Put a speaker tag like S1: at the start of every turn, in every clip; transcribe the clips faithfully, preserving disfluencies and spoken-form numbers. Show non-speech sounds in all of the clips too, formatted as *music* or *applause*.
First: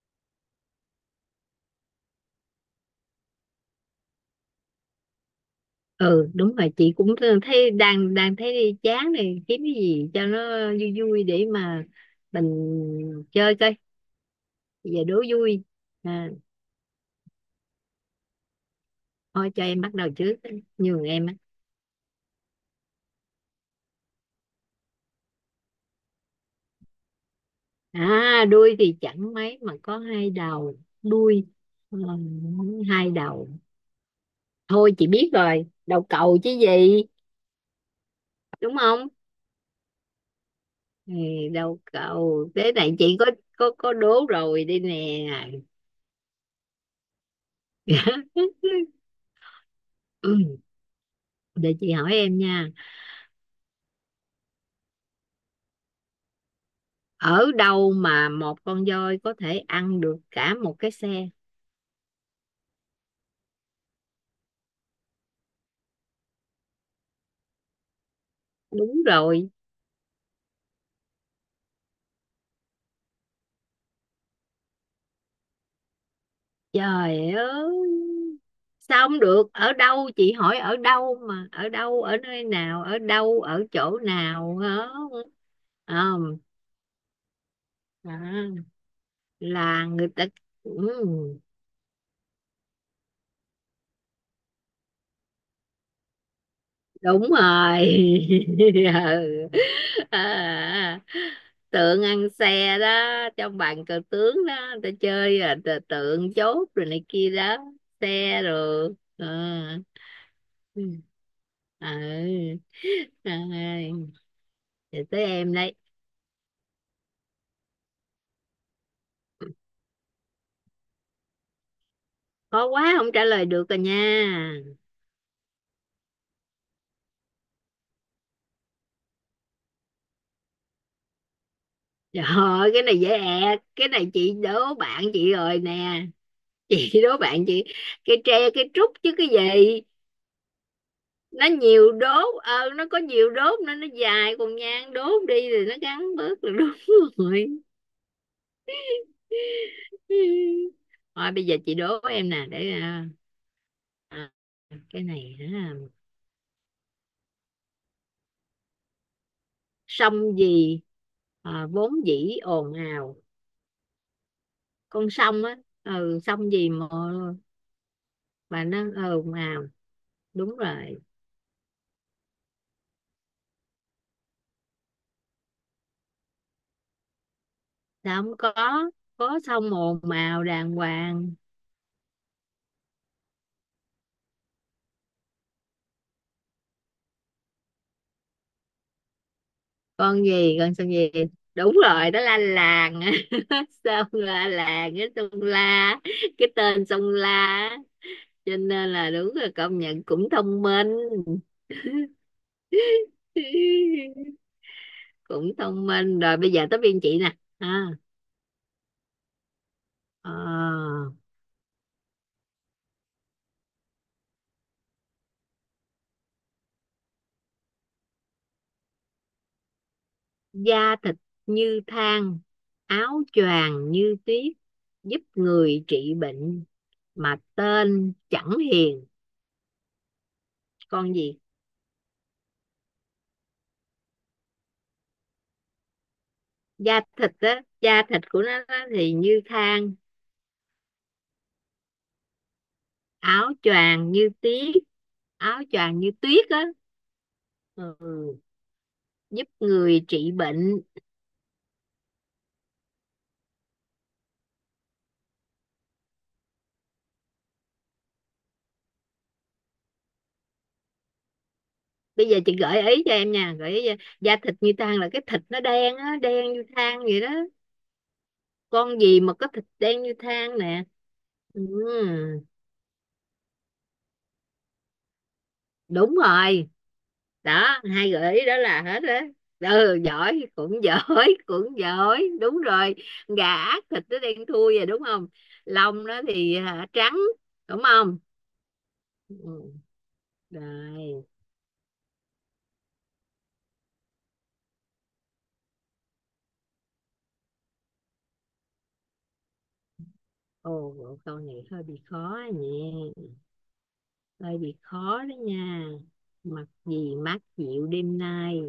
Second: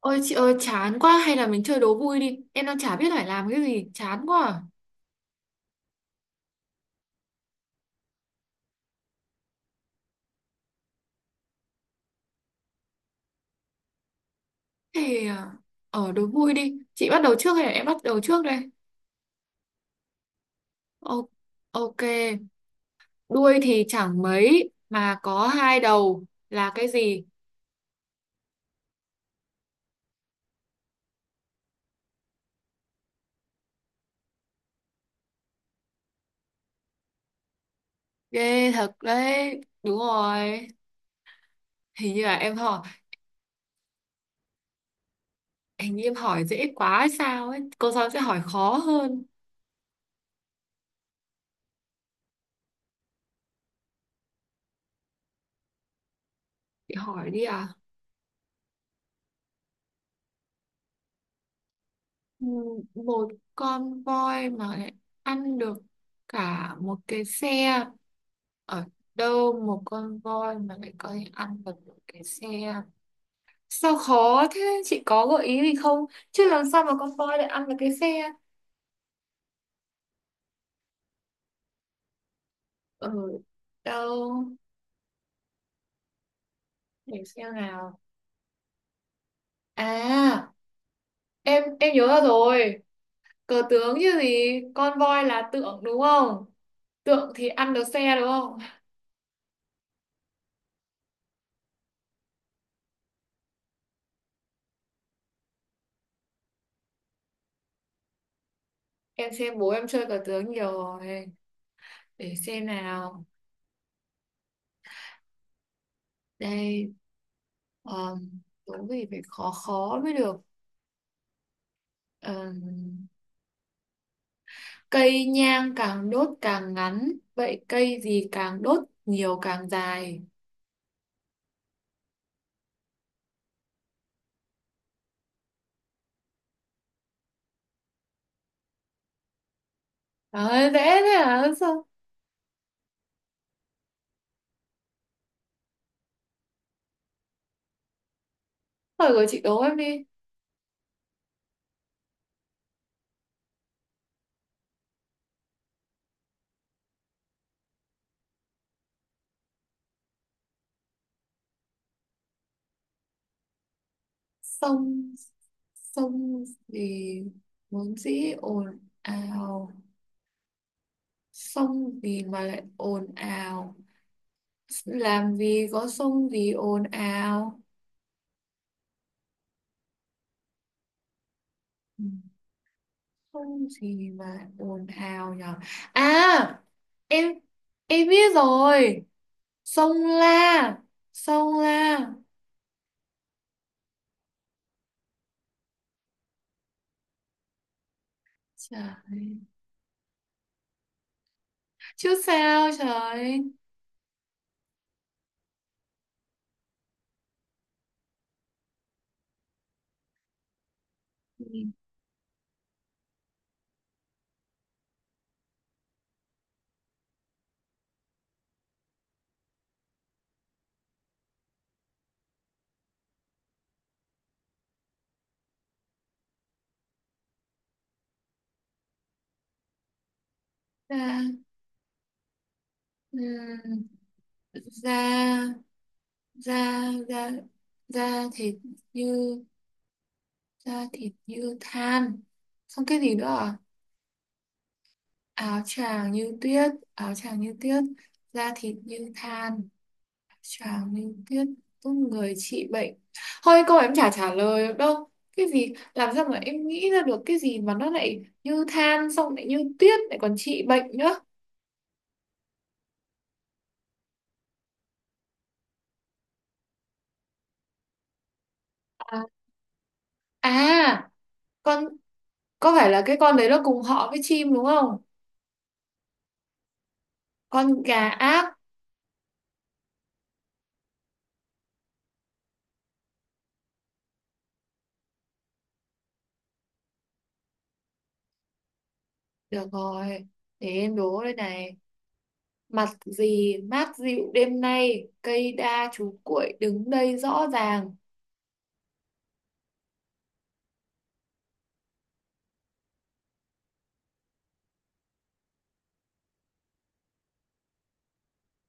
S1: Ôi chị ơi, chán quá, hay là mình chơi đố vui đi. Em đang chả biết phải làm cái gì. Chán quá à.
S2: Ừ, đúng rồi, chị cũng thấy đang đang thấy chán này, kiếm cái gì cho nó vui vui để mà mình chơi coi. Bây giờ đố
S1: Thì à,
S2: vui.
S1: ở đố
S2: à,
S1: vui đi. Chị bắt đầu trước hay là em bắt đầu trước đây?
S2: Thôi cho em bắt đầu trước, nhường em
S1: Ô-
S2: á.
S1: Ok. Đuôi thì chẳng mấy mà có hai đầu là cái gì?
S2: À, đuôi thì chẳng mấy mà có hai đầu. Đuôi, ờ, hai đầu. Thôi chị biết rồi, đầu cầu chứ gì.
S1: Ghê
S2: Đúng
S1: thật
S2: không?
S1: đấy. Đúng rồi.
S2: Ừ, đầu
S1: Hình như là
S2: cầu.
S1: em
S2: Thế
S1: hỏi
S2: này chị có, có có đố rồi đi nè.
S1: Hình như em hỏi dễ quá hay sao ấy, cô giáo sẽ hỏi
S2: *laughs*
S1: khó hơn.
S2: Ừ, để chị hỏi em nha.
S1: Chị hỏi
S2: Ở
S1: đi à.
S2: đâu mà một con voi có thể ăn được cả một cái xe?
S1: Ừ, một con voi mà lại ăn được cả một cái xe ở
S2: Đúng rồi.
S1: đâu? Một con voi mà lại có thể ăn được một cái xe? Sao khó thế, chị có gợi ý gì không? Chứ làm sao mà con
S2: Trời
S1: voi lại ăn
S2: ơi,
S1: được cái xe?
S2: sao không được? Ở đâu, chị hỏi ở đâu mà, ở đâu, ở nơi nào, ở
S1: Ở
S2: đâu, ở chỗ
S1: đâu?
S2: nào hả? Không.
S1: Để xem nào.
S2: À, là người ta,
S1: à
S2: ừ,
S1: em em nhớ ra rồi. Cờ tướng chứ gì. Con voi là tượng đúng không?
S2: đúng
S1: Tượng thì ăn được
S2: rồi.
S1: xe đúng không?
S2: *laughs* Ừ. À, tượng ăn xe đó. Trong bàn cờ tướng đó người ta chơi là t- tượng, chốt rồi này kia đó, xe rồi
S1: Em xem bố
S2: à.
S1: em chơi cờ tướng nhiều
S2: Ừ.
S1: rồi.
S2: À.
S1: Để xem nào.
S2: Ai, giờ tới em đây.
S1: Đây. uh, Đố gì phải khó khó mới được. Ờ,
S2: Khó quá không trả lời được rồi nha.
S1: cây nhang càng đốt càng ngắn, vậy cây gì càng đốt nhiều càng dài?
S2: Trời ơi, cái này dễ ẹc, cái này chị đố bạn chị rồi nè, chị đố bạn chị. Cây tre, cây trúc chứ cái gì.
S1: Đấy, dễ thế à
S2: Nó
S1: sao?
S2: nhiều đốt, ờ, nó có nhiều đốt nên nó dài, còn nhang đốt đi thì nó ngắn bớt, là đúng rồi.
S1: Hỏi của chị đố em đi.
S2: *laughs* Thôi bây giờ chị đố em nè. Để à, à, cái này hả. Sông gì à, vốn dĩ ồn ào. Con
S1: sông
S2: sông á. Ừ,
S1: sông
S2: sông gì mà
S1: gì vốn dĩ
S2: mà
S1: ồn
S2: nó ồn ào.
S1: ào?
S2: Đúng rồi.
S1: Sông gì mà lại ồn ào? Làm gì có sông gì ồn ào.
S2: Sao không có, có sông ồn ào đàng hoàng.
S1: Ừ. Không gì mà ồn ào nhở. À, em em biết rồi. Sông
S2: Con gì, con
S1: La.
S2: sông gì?
S1: Sông
S2: Đúng
S1: La.
S2: rồi, đó là làng. *laughs* Sông là làng, cái sông La, cái tên sông La á. Cho
S1: Trời
S2: nên là đúng,
S1: ơi.
S2: là công nhận cũng thông minh.
S1: Chứ sao trời ơi.
S2: *laughs* Cũng thông minh rồi. Bây giờ tới biên chị nè. à, ờ,
S1: Nhìn
S2: Da thịt như than, áo choàng như tuyết, giúp người trị bệnh mà tên chẳng hiền. Con
S1: ra.
S2: gì?
S1: ừm, Da Da
S2: Da
S1: Da
S2: thịt á, da thịt
S1: Da
S2: của
S1: thịt
S2: nó á
S1: như
S2: thì như than.
S1: Da thịt như than. Xong cái gì nữa
S2: Áo
S1: à?
S2: choàng như tuyết, áo
S1: Áo
S2: choàng như
S1: choàng như
S2: tuyết á.
S1: tuyết. Áo choàng như tuyết.
S2: Ừ.
S1: Da thịt như
S2: Giúp
S1: than.
S2: người trị
S1: Chả
S2: bệnh.
S1: mình biết có người trị bệnh. Thôi câu em chả trả lời được đâu. Cái gì làm sao mà em nghĩ ra được cái gì mà nó lại như than xong lại như tuyết lại còn trị bệnh nữa.
S2: Bây giờ chị gợi ý cho em nha, gợi ý cho. Da thịt như than là cái thịt nó đen á, đen như than vậy đó. Con gì
S1: À,
S2: mà có thịt đen như
S1: à
S2: than nè? Ừ.
S1: con có phải là cái con đấy nó cùng họ với chim đúng không?
S2: Đúng rồi,
S1: Con
S2: đó
S1: gà
S2: hai gợi ý
S1: ác.
S2: đó là hết. Đó, ừ, giỏi, cũng giỏi. *laughs* Cũng giỏi, đúng rồi. Gà ác thịt nó đen thui rồi, đúng không? Lông nó thì hả, trắng. Đúng không?
S1: Được
S2: Ừ.
S1: rồi. Để em đố
S2: Rồi.
S1: đây này. Mặt gì mát dịu đêm nay, cây đa chú cuội đứng đây rõ ràng.
S2: Ồ, câu này hơi bị khó nhỉ, hơi bị khó đó nha. Mặc gì mát dịu đêm nay,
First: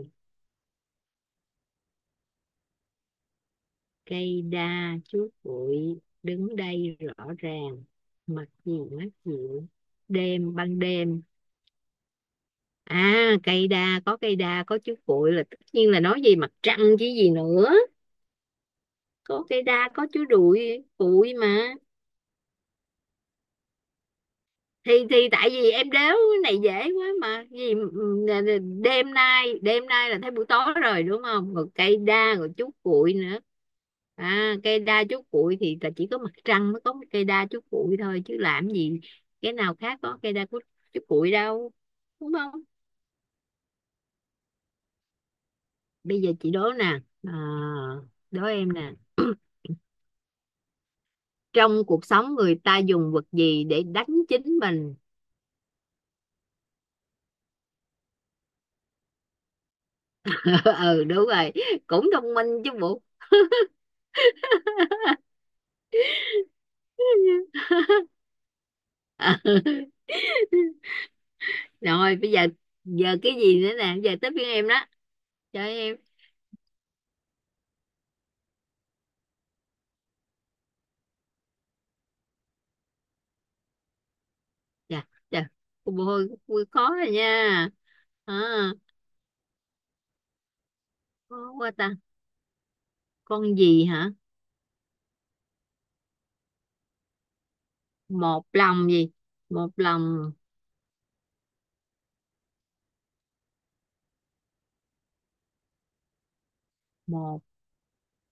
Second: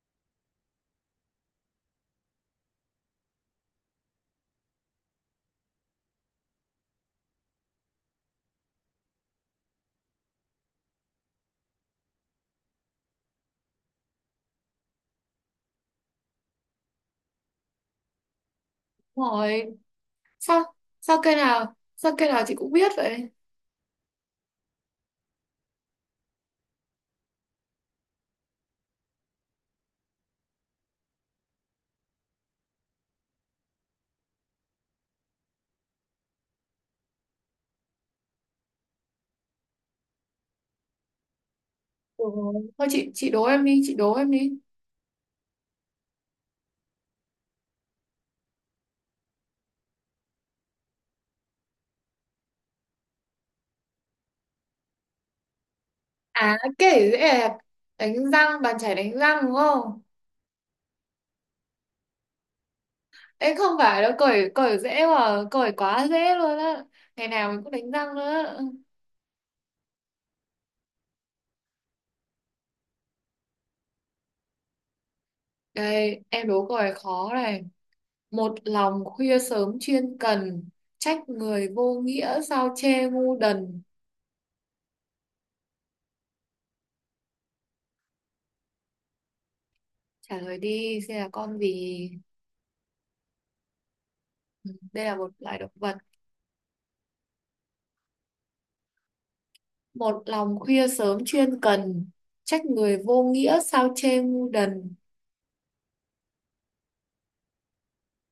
S2: cây đa chuốt bụi đứng đây rõ ràng. Mặc gì mát dịu, đêm ban đêm. À, cây đa, có cây đa, có chuốt bụi là tất nhiên là nói về mặt trăng chứ gì nữa.
S1: Đúng
S2: Có cây
S1: rồi.
S2: đa, có chuốt
S1: Sao
S2: bụi,
S1: sao
S2: bụi
S1: cây nào
S2: mà.
S1: sao cây nào chị cũng biết vậy?
S2: thì thì tại vì em đéo, cái này dễ quá mà gì. Đêm nay, đêm nay là thấy buổi tối rồi đúng không, rồi cây đa rồi chú cuội nữa. À, cây đa chú cuội thì là chỉ có mặt trăng mới có cái cây đa chú cuội thôi, chứ làm gì cái nào khác có cây đa chú, chú cuội đâu. Đúng
S1: Ủa,
S2: không?
S1: Thôi chị chị đố em đi, chị đố em đi.
S2: Bây giờ chị đố nè. À, đố em nè. *clears throat* Trong cuộc sống người ta dùng vật gì để đánh chính mình?
S1: À kể dễ đẹp, đánh răng bàn chải đánh răng đúng không?
S2: *laughs* Ừ, đúng rồi, cũng thông minh chứ bộ.
S1: Ấy không phải đâu, cởi cởi dễ mà, cởi quá dễ luôn á. Ngày nào mình cũng đánh răng nữa.
S2: *laughs* Rồi, bây giờ giờ cái gì nữa nè, giờ tới phiên em đó. Cho em.
S1: Đây, em đố câu này khó này. Một lòng khuya sớm chuyên cần, trách người vô nghĩa sao chê ngu đần.
S2: Dạ, dạ. Cô bồ hôi vui khó rồi nha. À,
S1: Trả lời đi, xem là
S2: khó
S1: con
S2: quá ta.
S1: gì?
S2: Con gì hả?
S1: Ừ, đây là một loài động vật.
S2: Một lòng gì? Một
S1: Một
S2: lòng,
S1: lòng khuya sớm chuyên cần, trách người vô nghĩa sao chê ngu đần.
S2: một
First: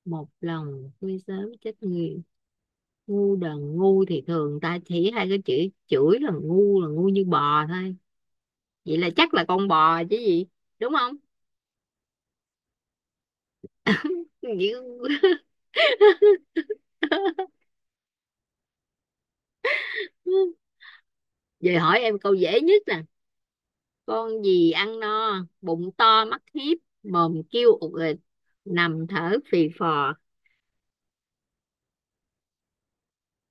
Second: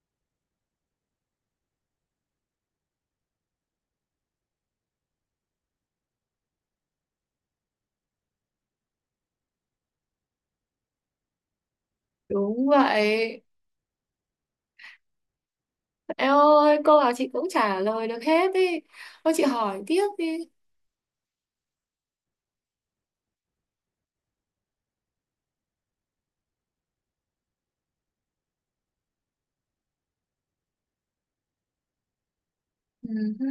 S2: một lòng vui sớm chết người. Ngu đần, ngu thì thường ta chỉ hai cái chữ, chửi là ngu là ngu như bò thôi. Vậy là chắc là con bò chứ gì, đúng không?
S1: Đúng vậy.
S2: Vậy-
S1: Em ơi, câu nào chị cũng
S2: *laughs*
S1: trả lời được hết đi. Thôi chị hỏi tiếp đi.
S2: Vậy hỏi em câu dễ nhất nè. Con gì ăn no bụng to mắt hiếp, mồm kêu ụt ịt, nằm thở phì phò?
S1: Ừ hứ,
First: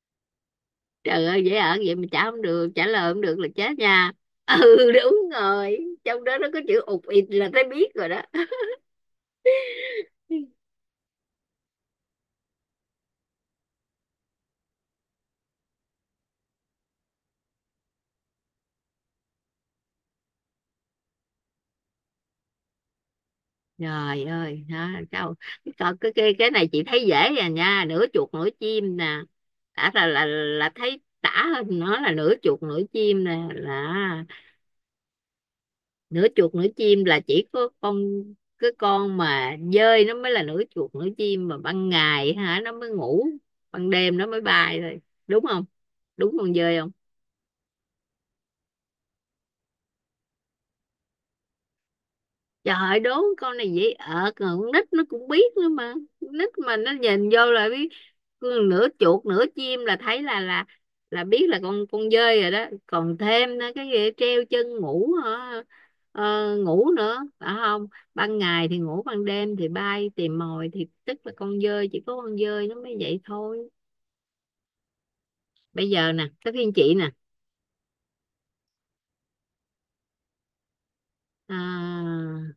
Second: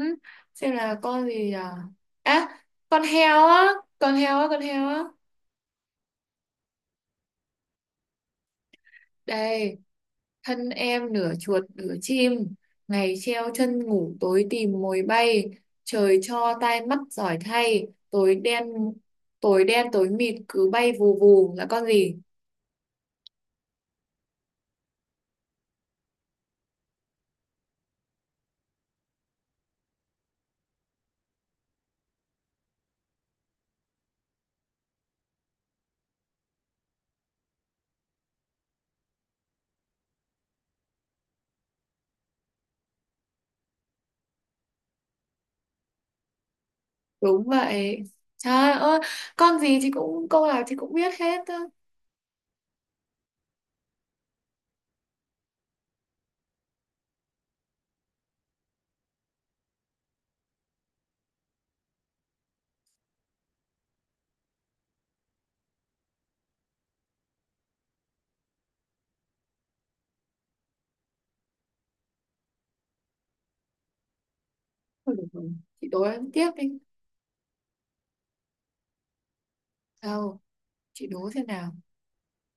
S1: xem là
S2: Trời
S1: con
S2: ơi,
S1: gì
S2: dễ
S1: à?
S2: ở vậy mà trả không
S1: À,
S2: được, trả
S1: con
S2: lời không được
S1: heo
S2: là
S1: á,
S2: chết nha.
S1: con heo á,
S2: *laughs*
S1: con heo
S2: Ừ,
S1: á.
S2: đúng rồi. Trong đó nó có chữ ụt ịt là thấy biết rồi đó. *laughs*
S1: Đây, thân em nửa chuột nửa chim, ngày treo chân ngủ tối tìm mồi bay, trời cho tai mắt giỏi thay, tối đen tối đen tối mịt cứ bay vù vù là con gì?
S2: Trời ơi đó, câu coi cái, cái cái này chị thấy dễ rồi nha. Nửa chuột nửa chim nè, đã là là là thấy tả hơn nó là nửa chuột nửa chim nè, là nửa chuột nửa chim là chỉ có con, cái con mà dơi nó mới là nửa chuột nửa chim, mà ban ngày hả nó mới ngủ, ban đêm nó mới bay thôi. Đúng không? Đúng con dơi không?
S1: Đúng vậy. Trời ơi, con gì chị cũng câu nào chị cũng biết hết á.
S2: Trời ơi, đố. Con này dễ ợt rồi, con nít nó cũng biết nữa mà, con nít mà nó nhìn vô là biết nửa chuột nửa chim là thấy là là là biết là con con dơi rồi đó. Còn thêm nữa, cái gì treo chân ngủ hả? Ờ, ngủ nữa phải không? Ban ngày thì ngủ, ban đêm thì bay tìm mồi, thì tức là con dơi, chỉ có con dơi nó mới vậy thôi.
S1: Thôi được rồi, chị
S2: Bây
S1: đố
S2: giờ nè
S1: em tiếp
S2: tới phiên
S1: đi.
S2: chị nè.
S1: Đâu, chị đố thế nào?
S2: à,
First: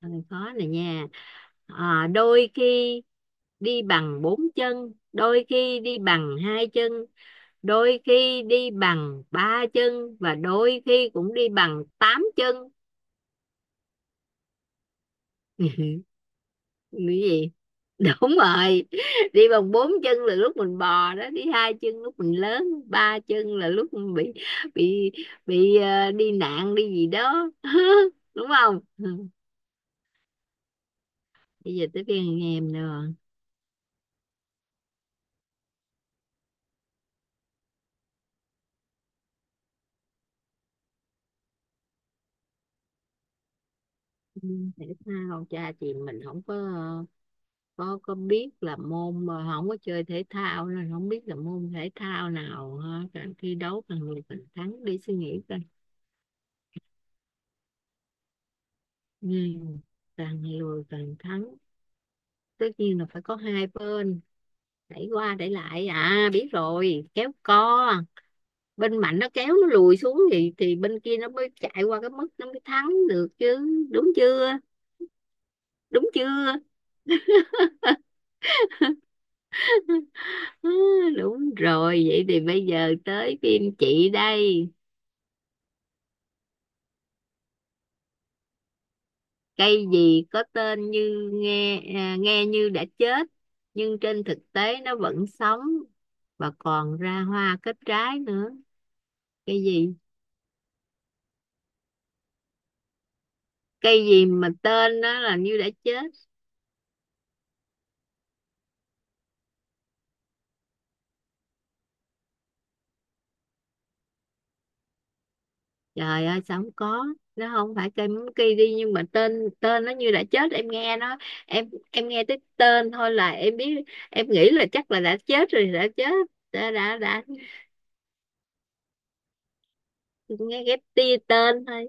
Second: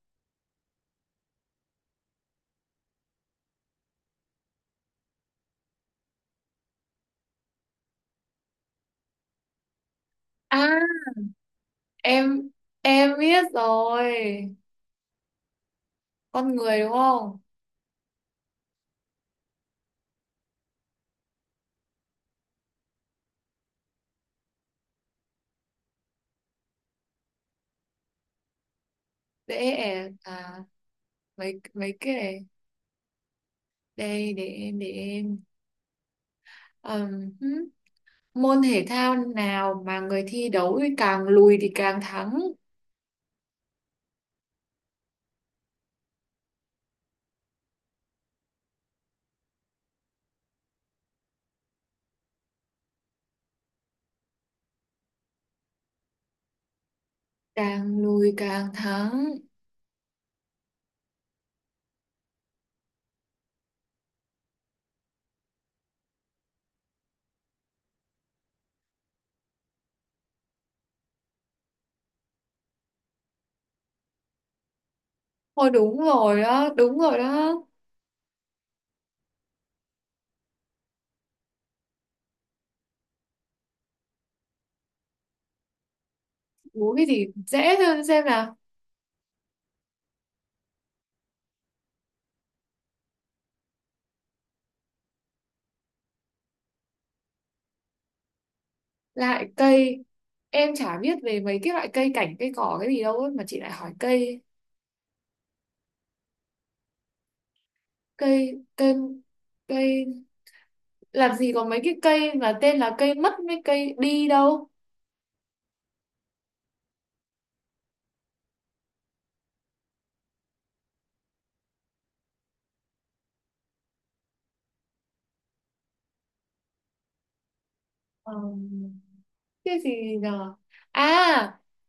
S2: Ừ, khó này nha. À, đôi khi đi bằng bốn chân, đôi khi đi bằng hai chân, đôi khi đi bằng ba chân, và
S1: À,
S2: đôi khi cũng đi bằng tám
S1: em
S2: chân.
S1: em biết rồi. Con người đúng
S2: Cái
S1: không?
S2: gì? Đúng rồi. *laughs* Đi bằng bốn chân là lúc mình bò đó, đi hai chân lúc mình lớn, ba chân là lúc mình bị bị bị ờ, đi nạn đi gì đó. *laughs* Đúng không? Ừ.
S1: Dễ ẻ à mấy
S2: Bây giờ
S1: mấy
S2: tới
S1: cái
S2: phiên anh
S1: này.
S2: em nữa.
S1: Đây, để em để em. Ừm, hứ. Môn thể thao nào mà người thi đấu thì càng lùi thì càng thắng,
S2: Ừ, thể thao cha chị mình không có, có có biết là môn, mà không có chơi thể thao nên không biết là môn thể thao nào ha. Càng thi đấu càng lùi càng thắng, đi suy nghĩ coi.
S1: càng lùi càng
S2: Ừ.
S1: thắng.
S2: Càng lùi càng thắng, tất nhiên là phải có hai bên đẩy qua đẩy lại. À, biết rồi, kéo co. Bên mạnh nó kéo nó lùi xuống thì thì bên kia nó mới chạy qua cái mức nó mới thắng được chứ. Đúng chưa?
S1: Thôi đúng
S2: Đúng chưa?
S1: rồi đó, đúng rồi đó.
S2: *laughs* Đúng rồi. Vậy thì bây giờ tới phim chị đây.
S1: Đố cái gì dễ thôi xem nào.
S2: Cây gì có tên như nghe à, nghe như đã chết nhưng trên thực tế nó vẫn sống và còn ra hoa kết trái nữa.
S1: Lại
S2: Cây gì?
S1: cây em chả biết về mấy cái loại cây cảnh cây cỏ cái gì đâu ấy, mà chị lại hỏi
S2: Cây gì
S1: cây
S2: mà tên nó là như đã chết?
S1: cây cây cây làm gì có mấy cái cây mà tên là cây mất với cây đi đâu.
S2: Trời ơi sao không có? Nó không phải cây mắm cây đi, nhưng mà tên tên nó như đã chết, em nghe nó, em em nghe tới tên thôi là em biết, em nghĩ là chắc là đã chết rồi, đã chết, đã đã đã
S1: Ờ, cái gì nhờ.
S2: nghe ghép
S1: à
S2: tia tên thôi.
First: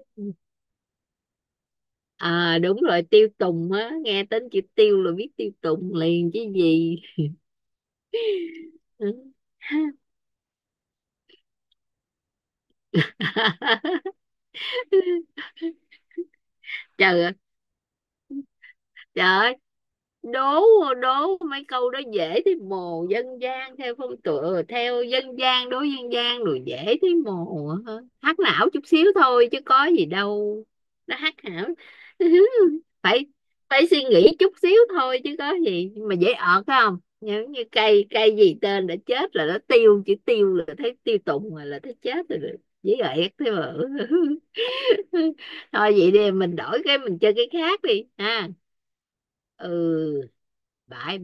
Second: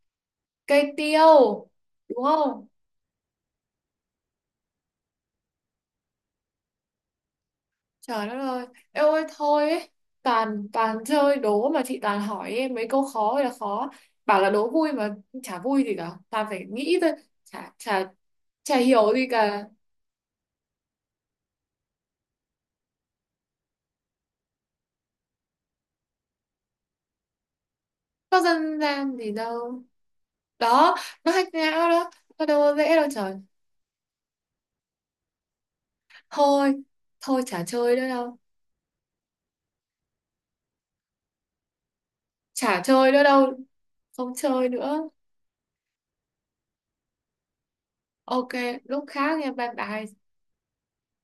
S1: cây tiêu đúng
S2: À
S1: không?
S2: đúng rồi, tiêu tùng á, nghe tên chữ tiêu là biết tiêu tùng liền chứ gì.
S1: Trời đất ơi, em ơi thôi ấy. Toàn toàn chơi đố mà chị toàn hỏi em mấy câu khó ơi là khó.
S2: *laughs*
S1: Bảo là đố vui
S2: Ừ.
S1: mà chả vui gì cả, toàn phải nghĩ thôi.
S2: Trời ơi.
S1: Chả chả chả hiểu
S2: Trời
S1: gì
S2: ơi,
S1: cả.
S2: đố đố mấy câu đó dễ thấy mồ, dân gian theo phong tựa, theo dân gian, đối dân gian rồi dễ thấy mồ hả? Hack
S1: Có
S2: não
S1: dân
S2: chút xíu
S1: gian gì
S2: thôi chứ
S1: đâu.
S2: có gì đâu,
S1: Đó,
S2: nó
S1: nó
S2: hack
S1: hack
S2: não.
S1: não đó.
S2: *laughs*
S1: Nó đâu có dễ đâu
S2: phải
S1: trời.
S2: Phải suy nghĩ chút xíu thôi chứ có gì. Nhưng mà dễ ọt phải
S1: thôi
S2: không,
S1: thôi
S2: giống như
S1: chả chơi
S2: cây
S1: nữa
S2: cây
S1: đâu.
S2: gì tên đã chết là nó tiêu, chữ tiêu là thấy tiêu tùng rồi, là thấy chết rồi.
S1: Chả
S2: Dễ
S1: chơi nữa
S2: ẹt thế
S1: đâu.
S2: mà.
S1: Không chơi nữa.
S2: *laughs* *laughs* Thôi vậy đi, mình đổi cái mình chơi cái khác đi
S1: Ok,
S2: ha.
S1: lúc khác nha, bye
S2: Ừ,
S1: bye.
S2: bye bye.